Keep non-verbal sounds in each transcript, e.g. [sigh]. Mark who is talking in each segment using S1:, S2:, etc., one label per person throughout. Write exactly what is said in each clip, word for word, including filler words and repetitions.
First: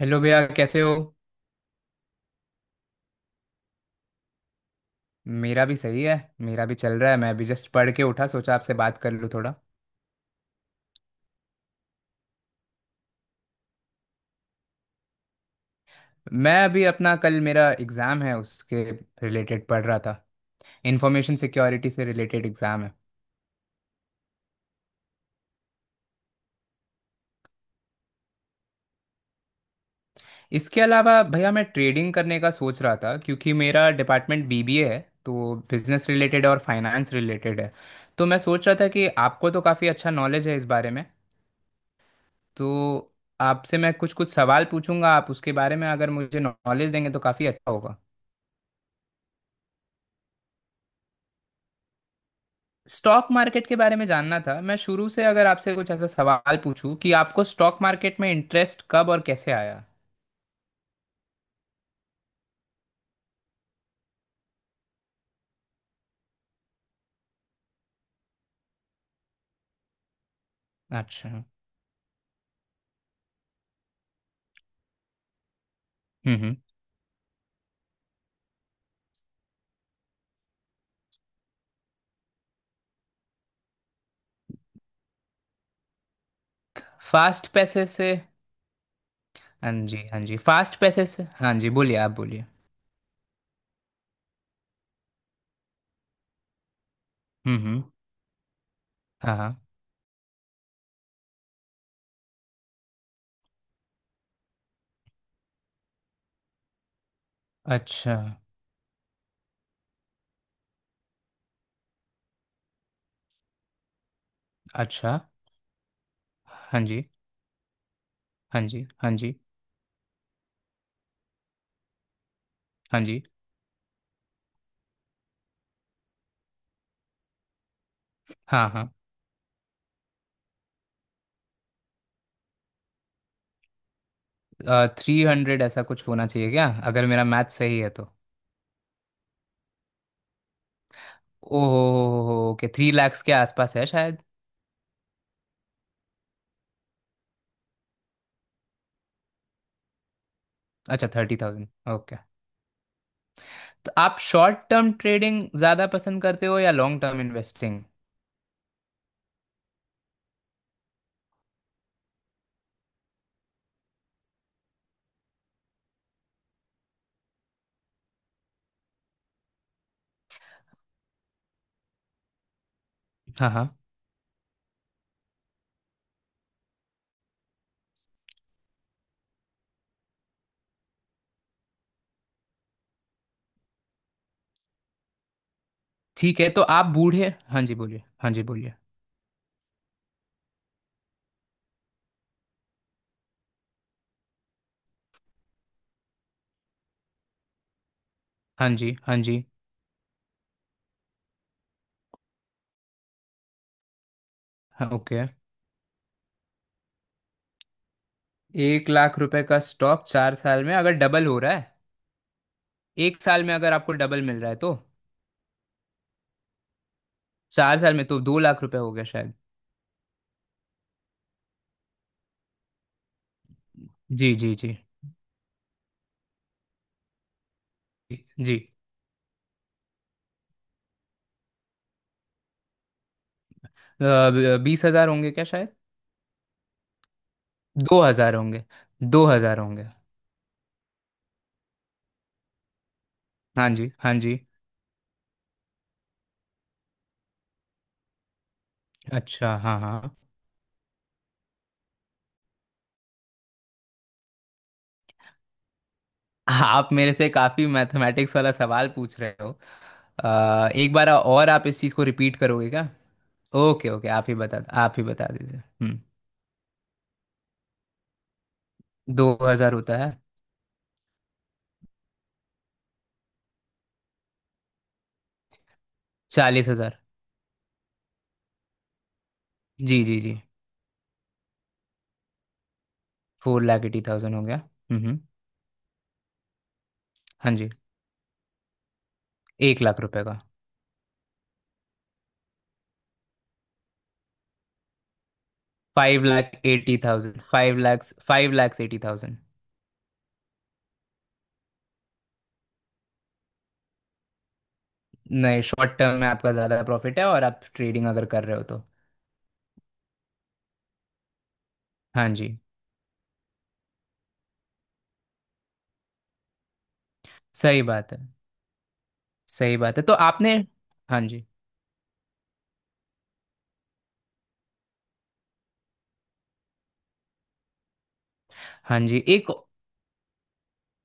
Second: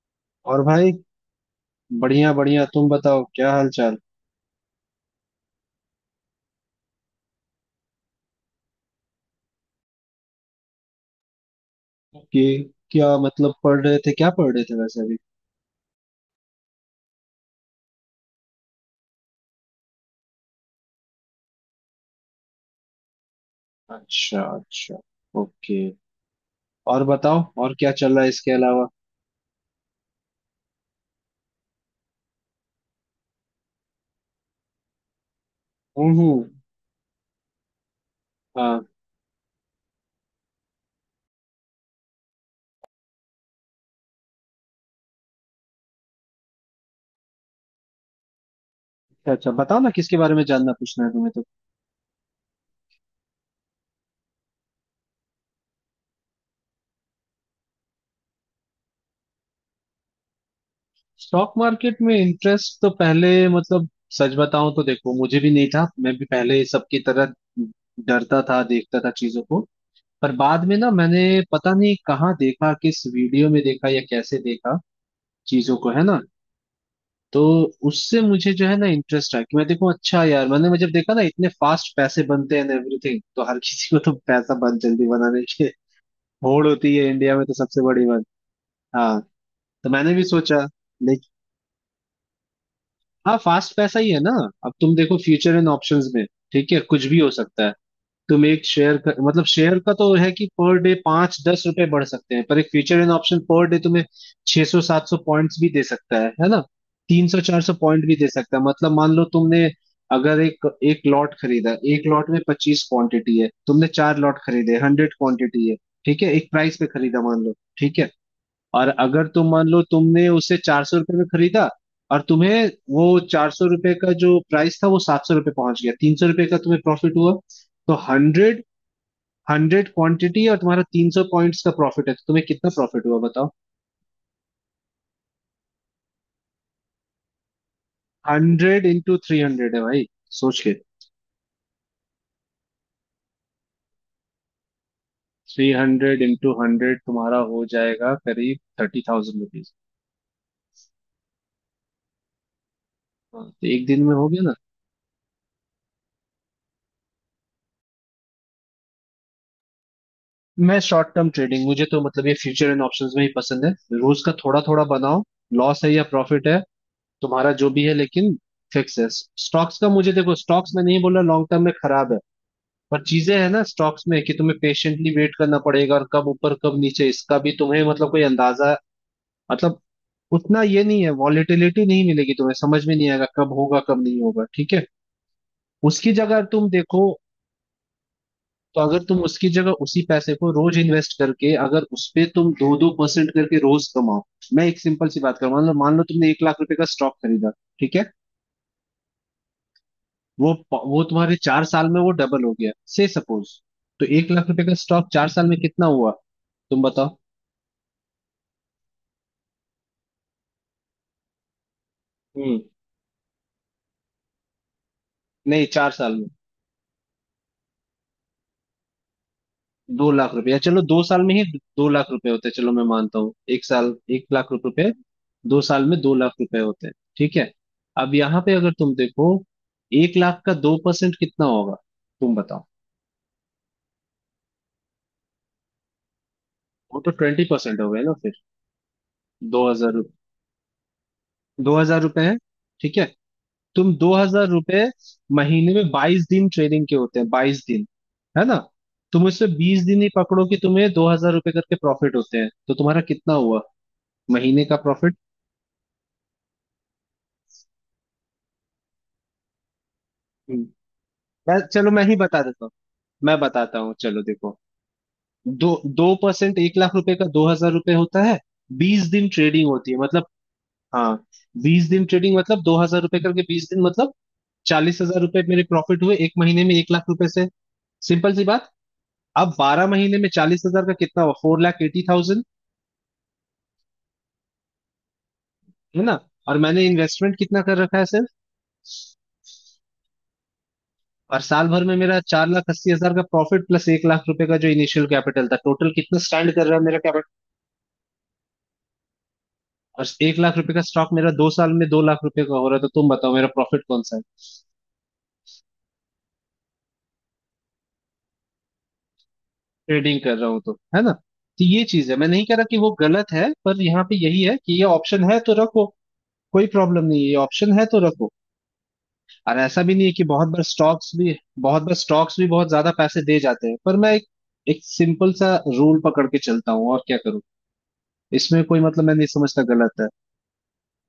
S1: Hello भैया,
S2: और
S1: कैसे
S2: भाई,
S1: हो।
S2: बढ़िया बढ़िया। तुम बताओ क्या हाल चाल।
S1: मेरा भी सही है, मेरा भी चल रहा है। मैं अभी जस्ट पढ़ के उठा, सोचा आपसे बात कर लूँ थोड़ा।
S2: कि क्या, मतलब पढ़ रहे थे, क्या पढ़ रहे थे वैसे अभी?
S1: मैं अभी अपना कल मेरा एग्ज़ाम है, उसके रिलेटेड पढ़ रहा था। इंफॉर्मेशन सिक्योरिटी से रिलेटेड एग्ज़ाम है।
S2: अच्छा अच्छा, ओके। और बताओ, और क्या चल रहा है इसके अलावा?
S1: इसके अलावा भैया, मैं ट्रेडिंग करने का सोच रहा था क्योंकि मेरा डिपार्टमेंट बी बी ए है। तो बिजनेस
S2: हम्म हम्म।
S1: रिलेटेड और फाइनेंस रिलेटेड है। तो मैं सोच
S2: हाँ।
S1: रहा था कि आपको तो काफ़ी अच्छा नॉलेज है इस बारे में। तो आपसे मैं कुछ कुछ सवाल पूछूंगा, आप उसके बारे में अगर मुझे नॉलेज देंगे तो काफ़ी अच्छा होगा।
S2: अच्छा अच्छा, बताओ ना किसके बारे में जानना पूछना है तुम्हें तो।
S1: स्टॉक मार्केट के बारे में जानना था। मैं शुरू से अगर आपसे कुछ ऐसा सवाल पूछूं कि आपको स्टॉक मार्केट में इंटरेस्ट कब और कैसे आया।
S2: स्टॉक मार्केट में इंटरेस्ट तो पहले, मतलब सच बताऊं तो देखो, मुझे भी नहीं था। मैं भी पहले सबकी तरह डरता था, देखता था चीजों को। पर बाद में ना मैंने,
S1: अच्छा। हम्म
S2: पता नहीं कहाँ देखा, किस वीडियो में देखा या कैसे देखा चीजों को, है ना।
S1: हम्म।
S2: तो उससे मुझे जो है ना इंटरेस्ट आया कि मैं देखूं, अच्छा यार, मैंने मैं जब देखा ना इतने फास्ट पैसे बनते हैं एवरीथिंग, तो हर किसी को तो पैसा बहुत जल्दी बनाने की होड़ होती है इंडिया में,
S1: फास्ट
S2: तो सबसे
S1: पैसे
S2: बड़ी
S1: से।
S2: बात। हाँ,
S1: हाँ
S2: तो
S1: जी,
S2: मैंने भी
S1: हाँ जी,
S2: सोचा,
S1: फास्ट पैसे से।
S2: लेकिन
S1: हाँ जी, बोलिए, आप बोलिए।
S2: हाँ फास्ट पैसा ही है ना। अब तुम देखो फ्यूचर एंड ऑप्शंस में, ठीक है, कुछ भी हो
S1: हम्म
S2: सकता है।
S1: हम्म।
S2: तुम एक शेयर का,
S1: हाँ
S2: मतलब
S1: हाँ।
S2: शेयर का तो है कि पर डे पांच दस रुपए बढ़ सकते हैं, पर एक future and option per day तुम्हें छह सौ सात सौ पॉइंट्स भी दे सकता है है ना। तीन सौ चार सौ पॉइंट भी
S1: अच्छा।
S2: दे सकता है। मतलब मान लो तुमने, अगर एक एक लॉट खरीदा, एक लॉट में पच्चीस क्वांटिटी है, तुमने चार लॉट खरीदे, हंड्रेड
S1: अच्छा।
S2: क्वांटिटी है। ठीक है, एक प्राइस
S1: हाँ
S2: पे
S1: जी,
S2: खरीदा मान लो, ठीक है।
S1: हाँ
S2: और
S1: जी। हाँ
S2: अगर
S1: जी,
S2: तुम मान लो तुमने उसे चार सौ रुपये में खरीदा, और तुम्हें वो
S1: हाँ जी।
S2: चार सौ रुपये का जो प्राइस था, वो सात सौ रुपये पहुंच गया, तीन सौ रुपये का तुम्हें प्रॉफिट हुआ। तो हंड्रेड
S1: हाँ हाँ।
S2: हंड्रेड क्वांटिटी, और तुम्हारा तीन सौ पॉइंट्स का प्रॉफिट है, तो तुम्हें कितना प्रॉफिट हुआ बताओ?
S1: थ्री हंड्रेड ऐसा कुछ होना चाहिए क्या, अगर मेरा मैथ सही है तो।
S2: हंड्रेड इंटू थ्री हंड्रेड है भाई, सोच के।
S1: ओह। ओके, थ्री लैक्स के आसपास है शायद।
S2: थ्री हंड्रेड इंटू हंड्रेड, तुम्हारा हो जाएगा करीब थर्टी थाउजेंड रुपीज।
S1: अच्छा, थर्टी थाउजेंड। ओके।
S2: हाँ, तो एक
S1: तो
S2: दिन में
S1: आप
S2: हो गया ना।
S1: शॉर्ट टर्म ट्रेडिंग ज्यादा पसंद करते हो या लॉन्ग टर्म इन्वेस्टिंग?
S2: मैं शॉर्ट टर्म ट्रेडिंग, मुझे तो मतलब ये फ्यूचर एंड ऑप्शंस में ही पसंद है। रोज का थोड़ा थोड़ा बनाओ। लॉस है या प्रॉफिट है तुम्हारा, जो भी है लेकिन फिक्स है। स्टॉक्स का, मुझे देखो, स्टॉक्स में नहीं बोल रहा लॉन्ग टर्म में खराब है। पर चीजें है
S1: हाँ
S2: ना
S1: हाँ।
S2: स्टॉक्स में कि तुम्हें पेशेंटली वेट करना पड़ेगा, और कब ऊपर कब नीचे इसका भी तुम्हें मतलब कोई अंदाजा, मतलब उतना ये नहीं है, वॉलेटिलिटी नहीं मिलेगी तुम्हें, समझ में नहीं आएगा कब होगा कब नहीं होगा। ठीक है, उसकी जगह
S1: ठीक है। तो
S2: तुम
S1: आप
S2: देखो,
S1: बूढ़े। हाँ जी बोलिए, हाँ जी बोलिए।
S2: तो अगर तुम उसकी जगह उसी पैसे को रोज इन्वेस्ट करके अगर उस पे तुम दो दो परसेंट करके रोज कमाओ। मैं एक सिंपल सी बात करूँ, मान लो मान लो तुमने एक लाख रुपए का स्टॉक खरीदा, ठीक है।
S1: हाँ जी, हाँ जी।
S2: वो प- वो तुम्हारे चार साल में वो डबल हो गया से सपोज। तो एक लाख रुपए का
S1: हाँ।
S2: स्टॉक चार
S1: ओके।
S2: साल में कितना हुआ, तुम बताओ?
S1: एक लाख रुपए का स्टॉक चार साल में अगर डबल हो रहा है,
S2: हम्म।
S1: एक साल में अगर आपको डबल मिल रहा है तो।
S2: नहीं, चार साल में।
S1: चार साल में तो दो लाख रुपए हो गया शायद।
S2: दो लाख रुपया, चलो दो साल में ही दो लाख रुपए होते हैं। चलो मैं मानता हूँ, एक साल एक
S1: जी
S2: लाख
S1: जी जी।
S2: रुपए, दो साल में दो लाख रुपए होते हैं, ठीक है। अब
S1: जी
S2: यहाँ पे
S1: जी।
S2: अगर तुम देखो, एक लाख का दो परसेंट कितना होगा तुम बताओ?
S1: अ, ब- बीस हजार होंगे क्या शायद।
S2: वो तो ट्वेंटी परसेंट हो गए
S1: दो
S2: ना
S1: हजार
S2: फिर।
S1: होंगे। दो
S2: दो
S1: हजार होंगे।
S2: हजार दो हजार रुपए है, ठीक है।
S1: हाँ
S2: तुम
S1: जी,
S2: दो
S1: हाँ जी।
S2: हजार रुपये महीने में बाईस दिन ट्रेनिंग के होते हैं, बाईस दिन, है ना। तुम उससे
S1: अच्छा। हाँ
S2: बीस दिन ही
S1: हाँ।
S2: पकड़ो कि तुम्हें दो हजार रुपये करके प्रॉफिट होते हैं, तो तुम्हारा कितना हुआ महीने का प्रॉफिट?
S1: आप मेरे से काफी मैथमेटिक्स वाला सवाल पूछ रहे हो। अ, एक बार और
S2: मैं,
S1: आप इस
S2: चलो
S1: चीज़
S2: मैं
S1: को
S2: ही
S1: रिपीट
S2: बता देता हूँ।
S1: करोगे क्या।
S2: मैं बताता हूँ,
S1: ओके ओके,
S2: चलो
S1: आप ही
S2: देखो।
S1: बता आप ही बता दीजिए।
S2: दो
S1: हम्म।
S2: दो परसेंट एक लाख रुपए का दो हजार रुपये होता है। बीस दिन
S1: दो
S2: ट्रेडिंग
S1: हजार
S2: होती है
S1: होता है।
S2: मतलब, हाँ, बीस दिन ट्रेडिंग मतलब दो हजार रुपये करके बीस दिन मतलब चालीस हजार रुपये मेरे प्रॉफिट हुए एक महीने
S1: चालीस
S2: में एक
S1: हजार
S2: लाख रुपए से, सिंपल सी बात। अब बारह
S1: जी
S2: महीने
S1: जी
S2: में
S1: जी।
S2: चालीस हजार का कितना हुआ? Four lakh eighty thousand,
S1: four lakh eighty thousand हो गया। हम्म।
S2: है ना। और मैंने इन्वेस्टमेंट
S1: हाँ
S2: कितना
S1: जी।
S2: कर रखा है सिर्फ?
S1: एक लाख रुपए का।
S2: और साल भर में मेरा चार लाख अस्सी हजार का प्रॉफिट प्लस एक लाख रुपए का जो इनिशियल कैपिटल था, टोटल कितना
S1: फाइव
S2: स्टैंड
S1: लाख
S2: कर रहा है मेरा
S1: eighty
S2: capital?
S1: Thousand five lakhs, five lakhs eighty thousand.
S2: और एक लाख रुपए का स्टॉक मेरा दो साल में दो लाख रुपए का हो रहा है, तो तुम बताओ मेरा प्रॉफिट कौन सा है?
S1: नहीं, शॉर्ट टर्म में आपका ज़्यादा प्रॉफिट है और आप ट्रेडिंग अगर कर रहे हो तो।
S2: ट्रेडिंग कर रहा हूँ तो, है ना। तो ये चीज है, मैं
S1: हाँ
S2: नहीं कह
S1: जी।
S2: रहा कि वो गलत है, पर यहाँ पे यही है कि ये ऑप्शन है तो रखो, कोई प्रॉब्लम नहीं है, ये ऑप्शन है
S1: सही
S2: तो
S1: बात है,
S2: रखो। और
S1: सही
S2: ऐसा भी
S1: बात
S2: नहीं
S1: है।
S2: है
S1: तो
S2: कि बहुत
S1: आपने।
S2: बार स्टॉक्स
S1: हाँ
S2: भी
S1: जी,
S2: बहुत बार स्टॉक्स भी बहुत ज्यादा पैसे दे जाते हैं, पर मैं एक एक सिंपल सा रूल पकड़ के चलता हूँ और क्या करूँ। इसमें कोई, मतलब
S1: हाँ
S2: मैं
S1: जी।
S2: नहीं
S1: एक
S2: समझता गलत है।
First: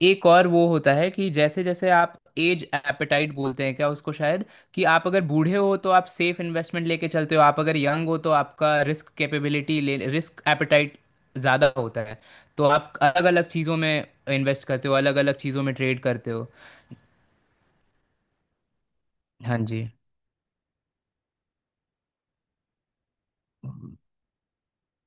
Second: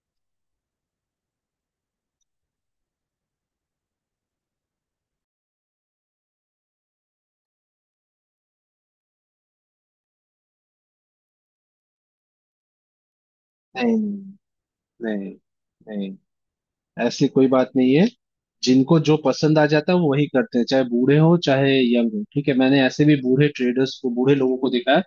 S1: एक और वो होता है कि जैसे जैसे आप एज एपेटाइट बोलते हैं क्या उसको, शायद। कि आप अगर बूढ़े हो तो आप सेफ इन्वेस्टमेंट लेके चलते हो, आप अगर यंग हो तो आपका रिस्क कैपेबिलिटी ले रिस्क एपेटाइट ज़्यादा होता है। तो आप अलग अलग चीज़ों में
S2: नहीं
S1: इन्वेस्ट करते हो, अलग
S2: नहीं
S1: अलग चीज़ों में ट्रेड
S2: नहीं,
S1: करते हो।
S2: ऐसी कोई बात नहीं है। जिनको जो
S1: हाँ
S2: पसंद आ
S1: जी।
S2: जाता है वो वही करते हैं, चाहे बूढ़े हो चाहे यंग हो। ठीक है, मैंने ऐसे भी बूढ़े
S1: हम्म
S2: ट्रेडर्स को, बूढ़े लोगों को देखा है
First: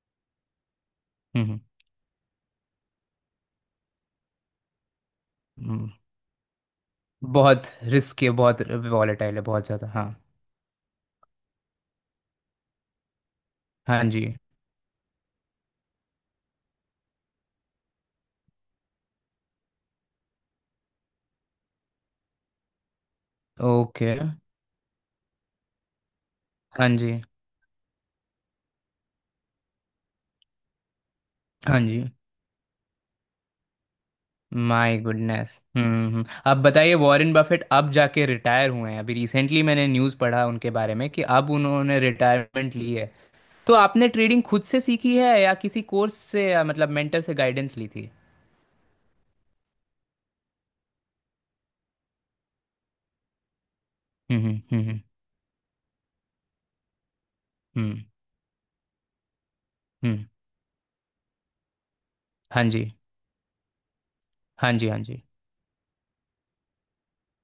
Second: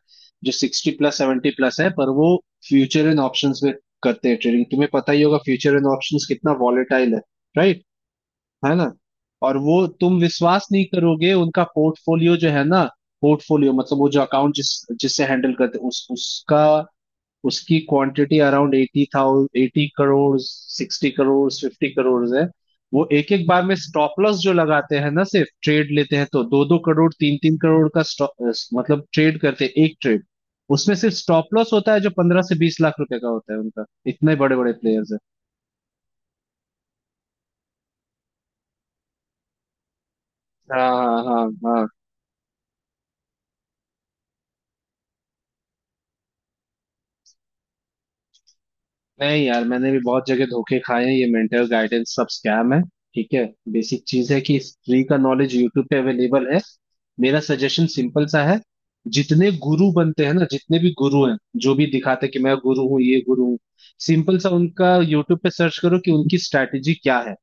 S2: जो सिक्सटी प्लस सेवेंटी
S1: हम्म,
S2: प्लस है, पर वो फ्यूचर एंड ऑप्शंस में करते हैं ट्रेडिंग। तुम्हें पता ही होगा फ्यूचर एंड
S1: हम्म।
S2: ऑप्शंस कितना वॉलेटाइल है।
S1: बहुत।
S2: राइट,
S1: रिस्क है बहुत।
S2: है ना।
S1: वॉलेटाइल है
S2: और
S1: बहुत
S2: वो
S1: ज़्यादा, हाँ।
S2: तुम विश्वास नहीं करोगे, उनका पोर्टफोलियो जो है ना, पोर्टफोलियो मतलब
S1: हाँ
S2: वो जो
S1: जी।
S2: अकाउंट जिस, जिससे हैंडल करते उस उसका, उसकी quantity around eighty thousand, eighty crore, sixty crore, fifty crore है। वो एक एक बार में
S1: ओके।
S2: स्टॉप लॉस जो लगाते हैं ना, सिर्फ ट्रेड लेते हैं तो दो दो
S1: हाँ
S2: करोड़
S1: जी,
S2: तीन तीन करोड़ का stop- अ, मतलब ट्रेड करते हैं, एक ट्रेड, उसमें सिर्फ स्टॉप लॉस
S1: हाँ
S2: होता है
S1: जी।
S2: जो पंद्रह से बीस लाख रुपए का होता है उनका। इतने बड़े बड़े
S1: माय
S2: प्लेयर्स हैं।
S1: गुडनेस। हम्म हम्म। अब बताइए, वॉरेन बफेट अब जाके रिटायर हुए हैं अभी रिसेंटली, मैंने न्यूज़ पढ़ा उनके बारे में कि
S2: हाँ
S1: अब
S2: हाँ हाँ।
S1: उन्होंने रिटायरमेंट ली है। तो आपने ट्रेडिंग खुद से सीखी है या किसी कोर्स से या मतलब मेंटर से गाइडेंस ली थी।
S2: नहीं यार, मैंने भी बहुत जगह धोखे खाए हैं, ये मेंटल गाइडेंस सब स्कैम है, ठीक है। बेसिक चीज है
S1: हम्म
S2: कि
S1: हम्म
S2: इस
S1: हम्म।
S2: फ्री का नॉलेज यूट्यूब पे अवेलेबल है। मेरा
S1: हम्म
S2: सजेशन
S1: हम्म।
S2: सिंपल सा है, जितने गुरु
S1: हम्म।
S2: बनते हैं ना, जितने भी गुरु हैं, जो भी दिखाते हैं कि मैं
S1: हाँ
S2: गुरु
S1: जी,
S2: हूँ, ये गुरु हूँ, सिंपल सा
S1: हाँ जी,
S2: उनका
S1: हाँ जी।
S2: यूट्यूब पे सर्च करो कि उनकी स्ट्रैटेजी क्या है।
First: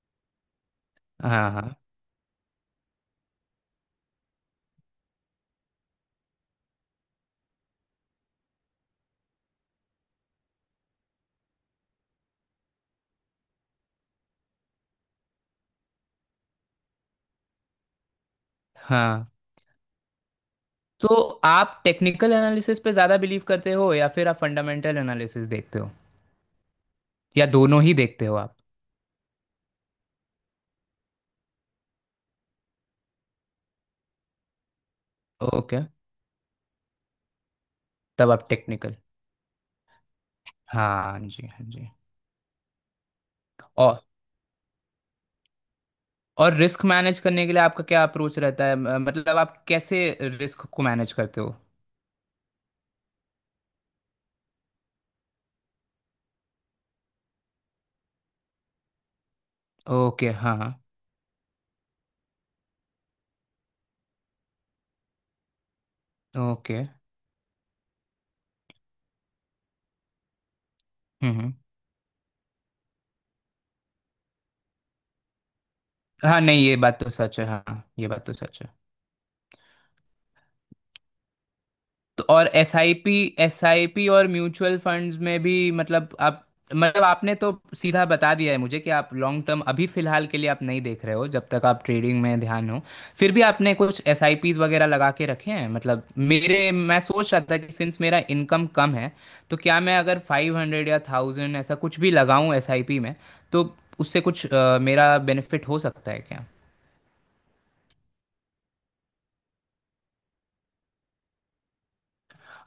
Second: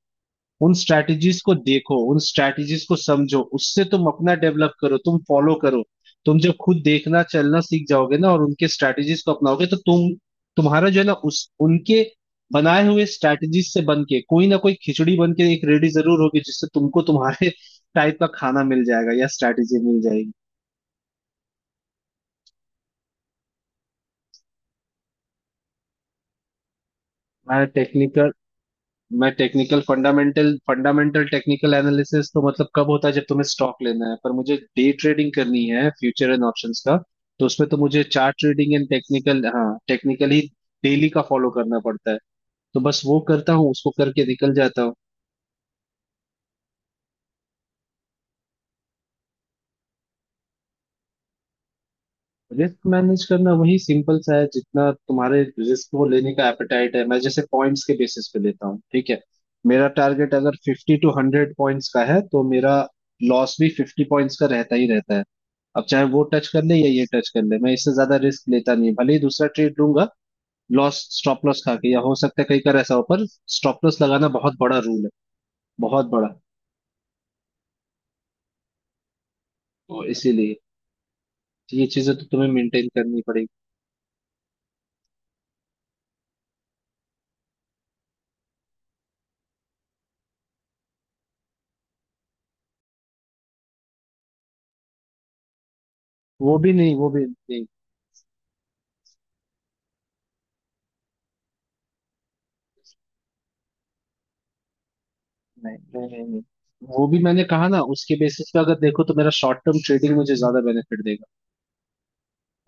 S2: उन स्ट्रैटेजीज
S1: हाँ
S2: को
S1: हाँ
S2: देखो, उन स्ट्रैटेजीज को समझो, उससे तुम अपना डेवलप करो, तुम फॉलो करो। तुम जब खुद देखना चलना सीख जाओगे ना और उनके स्ट्रैटेजीज को अपनाओगे तो तुम, तुम्हारा जो है ना उस उनके बनाए हुए स्ट्रैटेजीज से बन के कोई ना कोई खिचड़ी बन के एक रेडी जरूर होगी, जिससे तुमको तुम्हारे [laughs] टाइप का खाना मिल जाएगा या
S1: हाँ।
S2: स्ट्रैटेजी मिल जाएगी।
S1: तो आप टेक्निकल एनालिसिस पे ज़्यादा बिलीव करते हो या फिर आप फंडामेंटल एनालिसिस देखते हो, या
S2: मैं
S1: दोनों ही देखते
S2: टेक्निकल
S1: हो आप?
S2: मैं technical fundamental, fundamental technical analysis तो मतलब कब होता है जब तुम्हें स्टॉक लेना है, पर मुझे डे ट्रेडिंग करनी
S1: ओके,
S2: है फ्यूचर एंड ऑप्शंस का, तो उसमें तो मुझे
S1: तब
S2: चार्ट
S1: आप
S2: ट्रेडिंग एंड
S1: टेक्निकल।
S2: टेक्निकल, हाँ टेक्निकल ही डेली
S1: हाँ
S2: का
S1: जी,
S2: फॉलो
S1: हाँ
S2: करना
S1: जी।
S2: पड़ता है। तो बस वो करता हूँ, उसको करके निकल जाता हूँ।
S1: और रिस्क मैनेज करने के लिए आपका क्या अप्रोच रहता है, म- मतलब आप कैसे रिस्क को मैनेज करते हो।
S2: रिस्क मैनेज करना वही सिंपल सा है, जितना तुम्हारे रिस्क को लेने का एपेटाइट है। मैं जैसे पॉइंट्स के बेसिस पे लेता हूँ, ठीक है। मेरा
S1: ओके।
S2: टारगेट अगर
S1: हाँ हाँ।
S2: फिफ्टी टू हंड्रेड पॉइंट्स का है, तो मेरा लॉस भी फिफ्टी पॉइंट्स का रहता ही रहता है। अब चाहे वो टच कर ले
S1: ओके।
S2: या ये टच कर ले, मैं इससे ज्यादा रिस्क लेता नहीं, भले ही दूसरा ट्रेड लूंगा लॉस
S1: हम्म
S2: स्टॉप
S1: हम्म।
S2: लॉस खा के, या हो सकता है कई बार ऐसा हो, पर स्टॉप लॉस लगाना बहुत बड़ा रूल है, बहुत बड़ा।
S1: हाँ, नहीं ये बात तो सच है, हाँ ये बात तो सच है।
S2: तो इसीलिए ये चीजें
S1: तो
S2: तो
S1: और
S2: तुम्हें
S1: एस
S2: मेंटेन
S1: आई पी
S2: करनी पड़ेगी।
S1: एस आई पी और म्यूचुअल फंड्स में भी, मतलब आप, मतलब आपने तो सीधा बता दिया है मुझे कि आप लॉन्ग टर्म अभी फिलहाल के लिए आप नहीं देख रहे हो जब तक आप ट्रेडिंग में ध्यान हो। फिर भी आपने कुछ एस आई पीज वगैरह लगा के रखे हैं, मतलब।
S2: वो
S1: मेरे
S2: भी नहीं,
S1: मैं
S2: वो भी
S1: सोच रहा था
S2: नहीं।
S1: कि सिंस मेरा इनकम कम है तो क्या मैं अगर फाइव हंड्रेड या थाउजेंड ऐसा कुछ भी लगाऊं एस आई पी में तो उससे कुछ अ, मेरा बेनिफिट
S2: नहीं
S1: हो
S2: नहीं
S1: सकता है
S2: नहीं नहीं।
S1: क्या।
S2: वो भी मैंने कहा ना उसके बेसिस पे, अगर देखो तो मेरा शॉर्ट टर्म ट्रेडिंग मुझे ज्यादा बेनिफिट देगा।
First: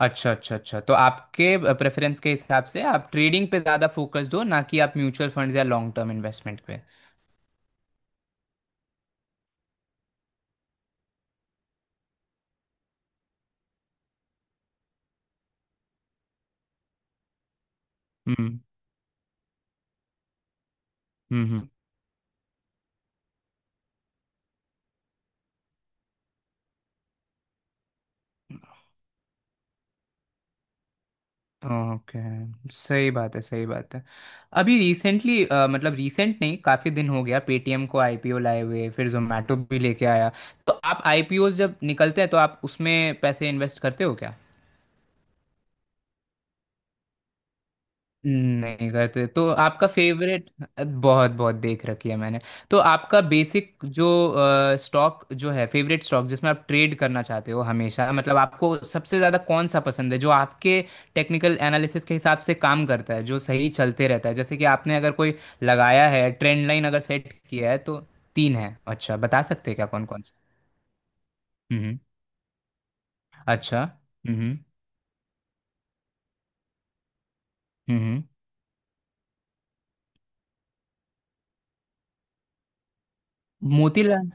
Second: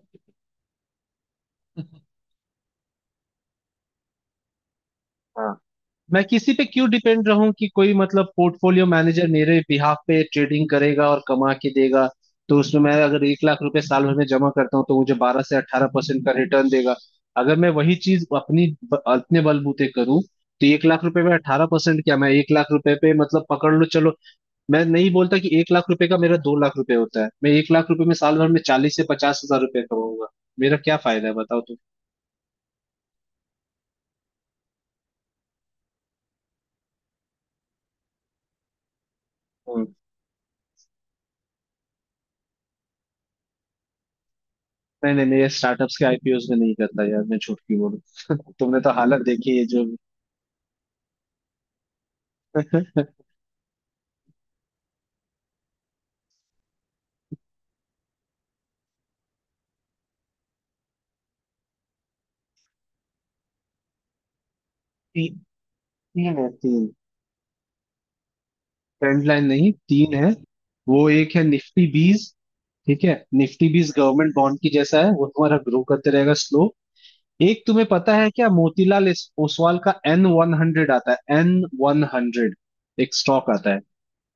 S1: अच्छा अच्छा अच्छा, तो आपके प्रेफरेंस के हिसाब से आप ट्रेडिंग पे ज़्यादा फोकस दो ना कि आप म्यूचुअल
S2: हाँ,
S1: फंड्स या लॉन्ग टर्म
S2: मैं किसी
S1: इन्वेस्टमेंट
S2: पे
S1: पे।
S2: क्यों डिपेंड रहूं कि कोई मतलब पोर्टफोलियो मैनेजर मेरे बिहाफ पे ट्रेडिंग करेगा और कमा के देगा। तो उसमें मैं अगर एक लाख रुपए साल भर में जमा करता हूँ, तो मुझे बारह से अठारह परसेंट का रिटर्न देगा। अगर मैं वही चीज
S1: हम्म
S2: अपनी अपने बलबूते करूँ, तो एक लाख रुपए में अठारह
S1: हम्म।
S2: परसेंट क्या, मैं एक लाख रुपए पे मतलब पकड़ लो चलो, मैं नहीं बोलता कि एक लाख रुपए का मेरा दो लाख रुपए होता है, मैं एक लाख रुपए में साल भर में चालीस से पचास हजार रुपए कमाऊंगा। मेरा क्या फायदा है बताओ तुम?
S1: ओके, सही बात है, सही बात है। अभी रिसेंटली, मतलब रिसेंट नहीं, काफ़ी दिन हो गया पेटीएम को आई पी ओ लाए हुए, फिर जोमेटो भी
S2: हम्म।
S1: लेके आया। तो आप आई पी ओ जब निकलते हैं तो आप उसमें पैसे इन्वेस्ट करते हो क्या।
S2: नहीं नहीं, मैं ये स्टार्टअप्स के आई पी ओ स में नहीं करता यार, मैं झूठ क्यों बोलूं। [laughs] तुमने तो
S1: नहीं
S2: हालत
S1: करते तो
S2: देखी है जो।
S1: आपका फेवरेट। बहुत बहुत देख रखी है मैंने। तो आपका
S2: [laughs]
S1: बेसिक जो स्टॉक जो है, फेवरेट स्टॉक जिसमें आप ट्रेड करना चाहते हो हमेशा, मतलब आपको सबसे ज़्यादा कौन सा पसंद है जो आपके टेक्निकल एनालिसिस के हिसाब से काम करता है, जो सही चलते रहता है, जैसे कि आपने अगर
S2: ती,
S1: कोई लगाया है
S2: तीन है,
S1: ट्रेंड लाइन
S2: तीन।
S1: अगर सेट किया है तो। तीन है, अच्छा
S2: ट्रेंड
S1: बता
S2: लाइन नहीं
S1: सकते हैं क्या कौन
S2: तीन
S1: कौन
S2: है।
S1: सा।
S2: वो एक है
S1: हम्म
S2: निफ्टी
S1: हम्म।
S2: बीस ठीक है। निफ्टी
S1: अच्छा।
S2: बीस गवर्नमेंट
S1: हम्म
S2: बॉन्ड की जैसा है, वो तुम्हारा ग्रो करते रहेगा स्लो। एक तुम्हें
S1: हम्म
S2: पता
S1: हम्म।
S2: है क्या, मोतीलाल इस- ओसवाल का एन वन हंड्रेड आता है, एन वन हंड्रेड, एक स्टॉक आता है।
S1: मोतीलाल,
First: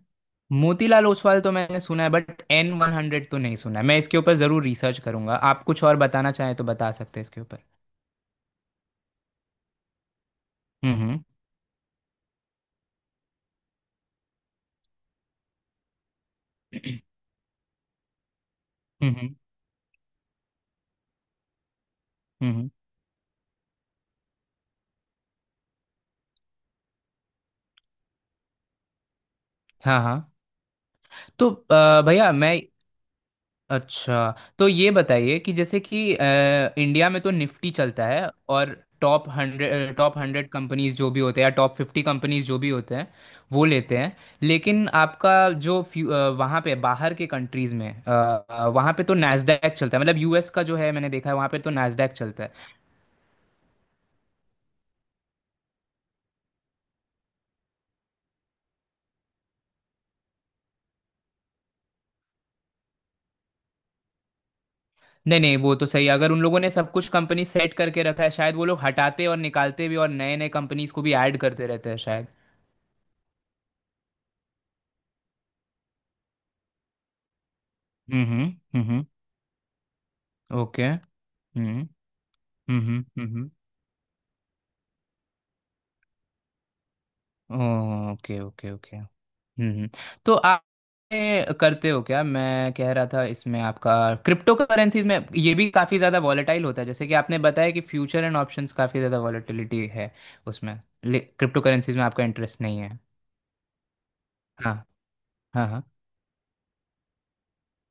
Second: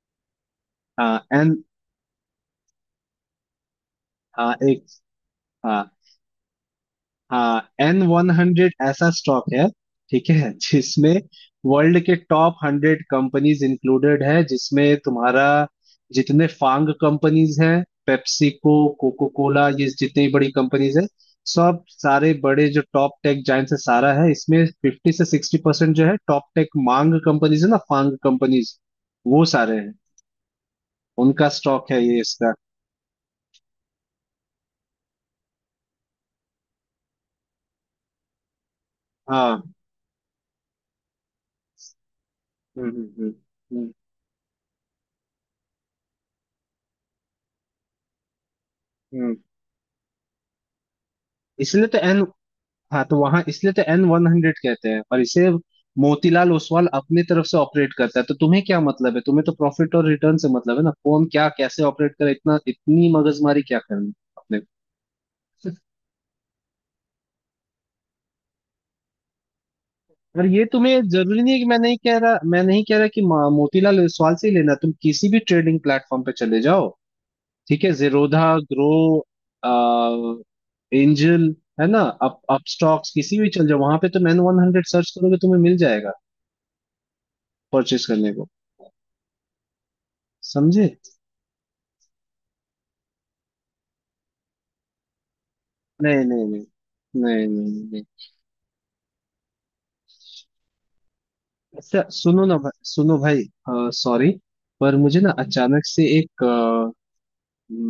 S1: मोतीलाल ओसवाल
S2: एन
S1: तो मैंने सुना है बट एन वन हंड्रेड तो नहीं सुना है, मैं इसके ऊपर ज़रूर
S2: एक
S1: रिसर्च करूंगा, आप कुछ और बताना चाहें तो बता सकते हैं इसके ऊपर।
S2: एन वन हंड्रेड ऐसा स्टॉक है, ठीक है, जिसमें
S1: हम्म
S2: वर्ल्ड के टॉप हंड्रेड कंपनीज इंक्लूडेड है, जिसमें तुम्हारा जितने फांग
S1: हम्म
S2: कंपनीज हैं, पेप्सिको,
S1: हम्म। हम्म
S2: कोको कोला, ये जितनी बड़ी कंपनीज है, सब सारे
S1: हम्म,
S2: बड़े
S1: हम्म।
S2: जो टॉप टेक जायंट्स है सारा है इसमें। फिफ्टी से सिक्सटी परसेंट जो है टॉप टेक मांग कंपनीज है ना, फांग कंपनीज, वो सारे हैं।
S1: हाँ हाँ।
S2: उनका
S1: तो
S2: स्टॉक
S1: अ,
S2: है ये
S1: भैया
S2: इसका।
S1: मैं, अच्छा तो ये बताइए कि जैसे कि अ, इंडिया में तो निफ्टी चलता है और टॉप
S2: हाँ।
S1: हंड्रेड टॉप हंड्रेड कंपनीज जो भी होते हैं, या टॉप फिफ्टी कंपनीज जो भी
S2: हम्म
S1: होते
S2: हम्म
S1: हैं
S2: हम्म
S1: वो
S2: हम्म,
S1: लेते हैं। लेकिन आपका जो फ्यू- अ, वहाँ पे बाहर के कंट्रीज में अ, अ, वहाँ पे तो
S2: हम्म।
S1: नैस्डैक चलता है, मतलब यू एस का जो है, मैंने देखा है वहाँ पे तो
S2: इसलिए तो
S1: नैस्डैक
S2: एन
S1: चलता है।
S2: हाँ, तो वहां इसलिए तो एन वन हंड्रेड कहते हैं, और इसे मोतीलाल ओसवाल अपनी तरफ से ऑपरेट करता है, तो तुम्हें क्या मतलब है, तुम्हें तो प्रॉफिट और रिटर्न से मतलब है ना, कौन क्या कैसे ऑपरेट करे, इतना इतनी मगजमारी क्या करनी अपने।
S1: नहीं नहीं, वो तो सही है, अगर उन लोगों ने सब कुछ कंपनी सेट करके रखा है शायद, वो लोग हटाते और निकालते भी और नए
S2: और
S1: नए
S2: ये
S1: कंपनीज को
S2: तुम्हें
S1: भी ऐड
S2: जरूरी नहीं है कि,
S1: करते
S2: मैं
S1: रहते
S2: नहीं
S1: हैं
S2: कह
S1: शायद।
S2: रहा मैं नहीं कह रहा कि मा- मोतीलाल ओसवाल से ही लेना, तुम किसी भी ट्रेडिंग प्लेटफॉर्म पे चले जाओ, ठीक है,
S1: हम्म
S2: जीरोधा,
S1: हम्म
S2: ग्रो,
S1: हम्म। ओके,
S2: एंजल,
S1: हम्म,
S2: है
S1: okay।
S2: ना, अप
S1: हम्म हम्म
S2: अपस्टॉक्स,
S1: हम्म
S2: किसी भी
S1: हम्म।
S2: चल जाओ, वहां पे तुम एन वन हंड्रेड सर्च करोगे तुम्हें मिल जाएगा परचेस करने
S1: ओके
S2: को।
S1: Okay okay. हम्म हम्म। तो आप
S2: समझे?
S1: ये करते हो क्या, मैं कह रहा था इसमें आपका। क्रिप्टो करेंसीज में ये भी काफ़ी ज़्यादा
S2: नहीं नहीं नहीं
S1: वॉलेटाइल होता है जैसे कि आपने
S2: नहीं
S1: बताया कि
S2: नहीं नहीं।
S1: फ्यूचर एंड ऑप्शंस काफ़ी ज़्यादा वॉलेटिलिटी है उसमें। क्रिप्टो करेंसीज में
S2: अच्छा
S1: आपका
S2: सुनो ना
S1: इंटरेस्ट
S2: भाई,
S1: नहीं है।
S2: सुनो भाई, सॉरी,
S1: हाँ।
S2: पर मुझे ना
S1: हाँ हाँ।
S2: अचानक से एक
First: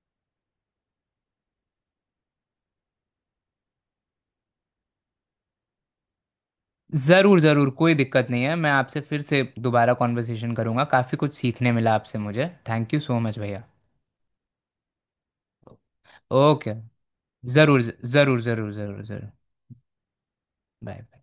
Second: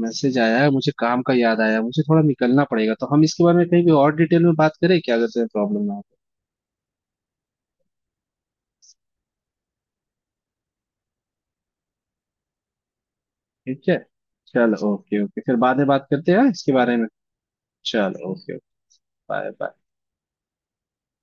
S2: मैसेज आया है, मुझे काम का याद आया, मुझे थोड़ा निकलना पड़ेगा, तो हम इसके बारे में कहीं भी और डिटेल में बात करें क्या, अगर तुम्हें प्रॉब्लम ना हो तो।
S1: ज़रूर ज़रूर, कोई दिक्कत नहीं है, मैं आपसे फिर से दोबारा कॉन्वर्सेशन करूँगा, काफ़ी कुछ सीखने मिला आपसे मुझे, थैंक यू सो मच भैया।
S2: ठीक है, चलो ओके ओके, फिर बाद में बात करते हैं हाँ, इसके
S1: ओके।
S2: बारे में।
S1: ज़रूर
S2: चलो
S1: ज़रूर
S2: ओके,
S1: ज़रूर ज़रूर ज़रूर।
S2: Bye bye.
S1: Bye bye.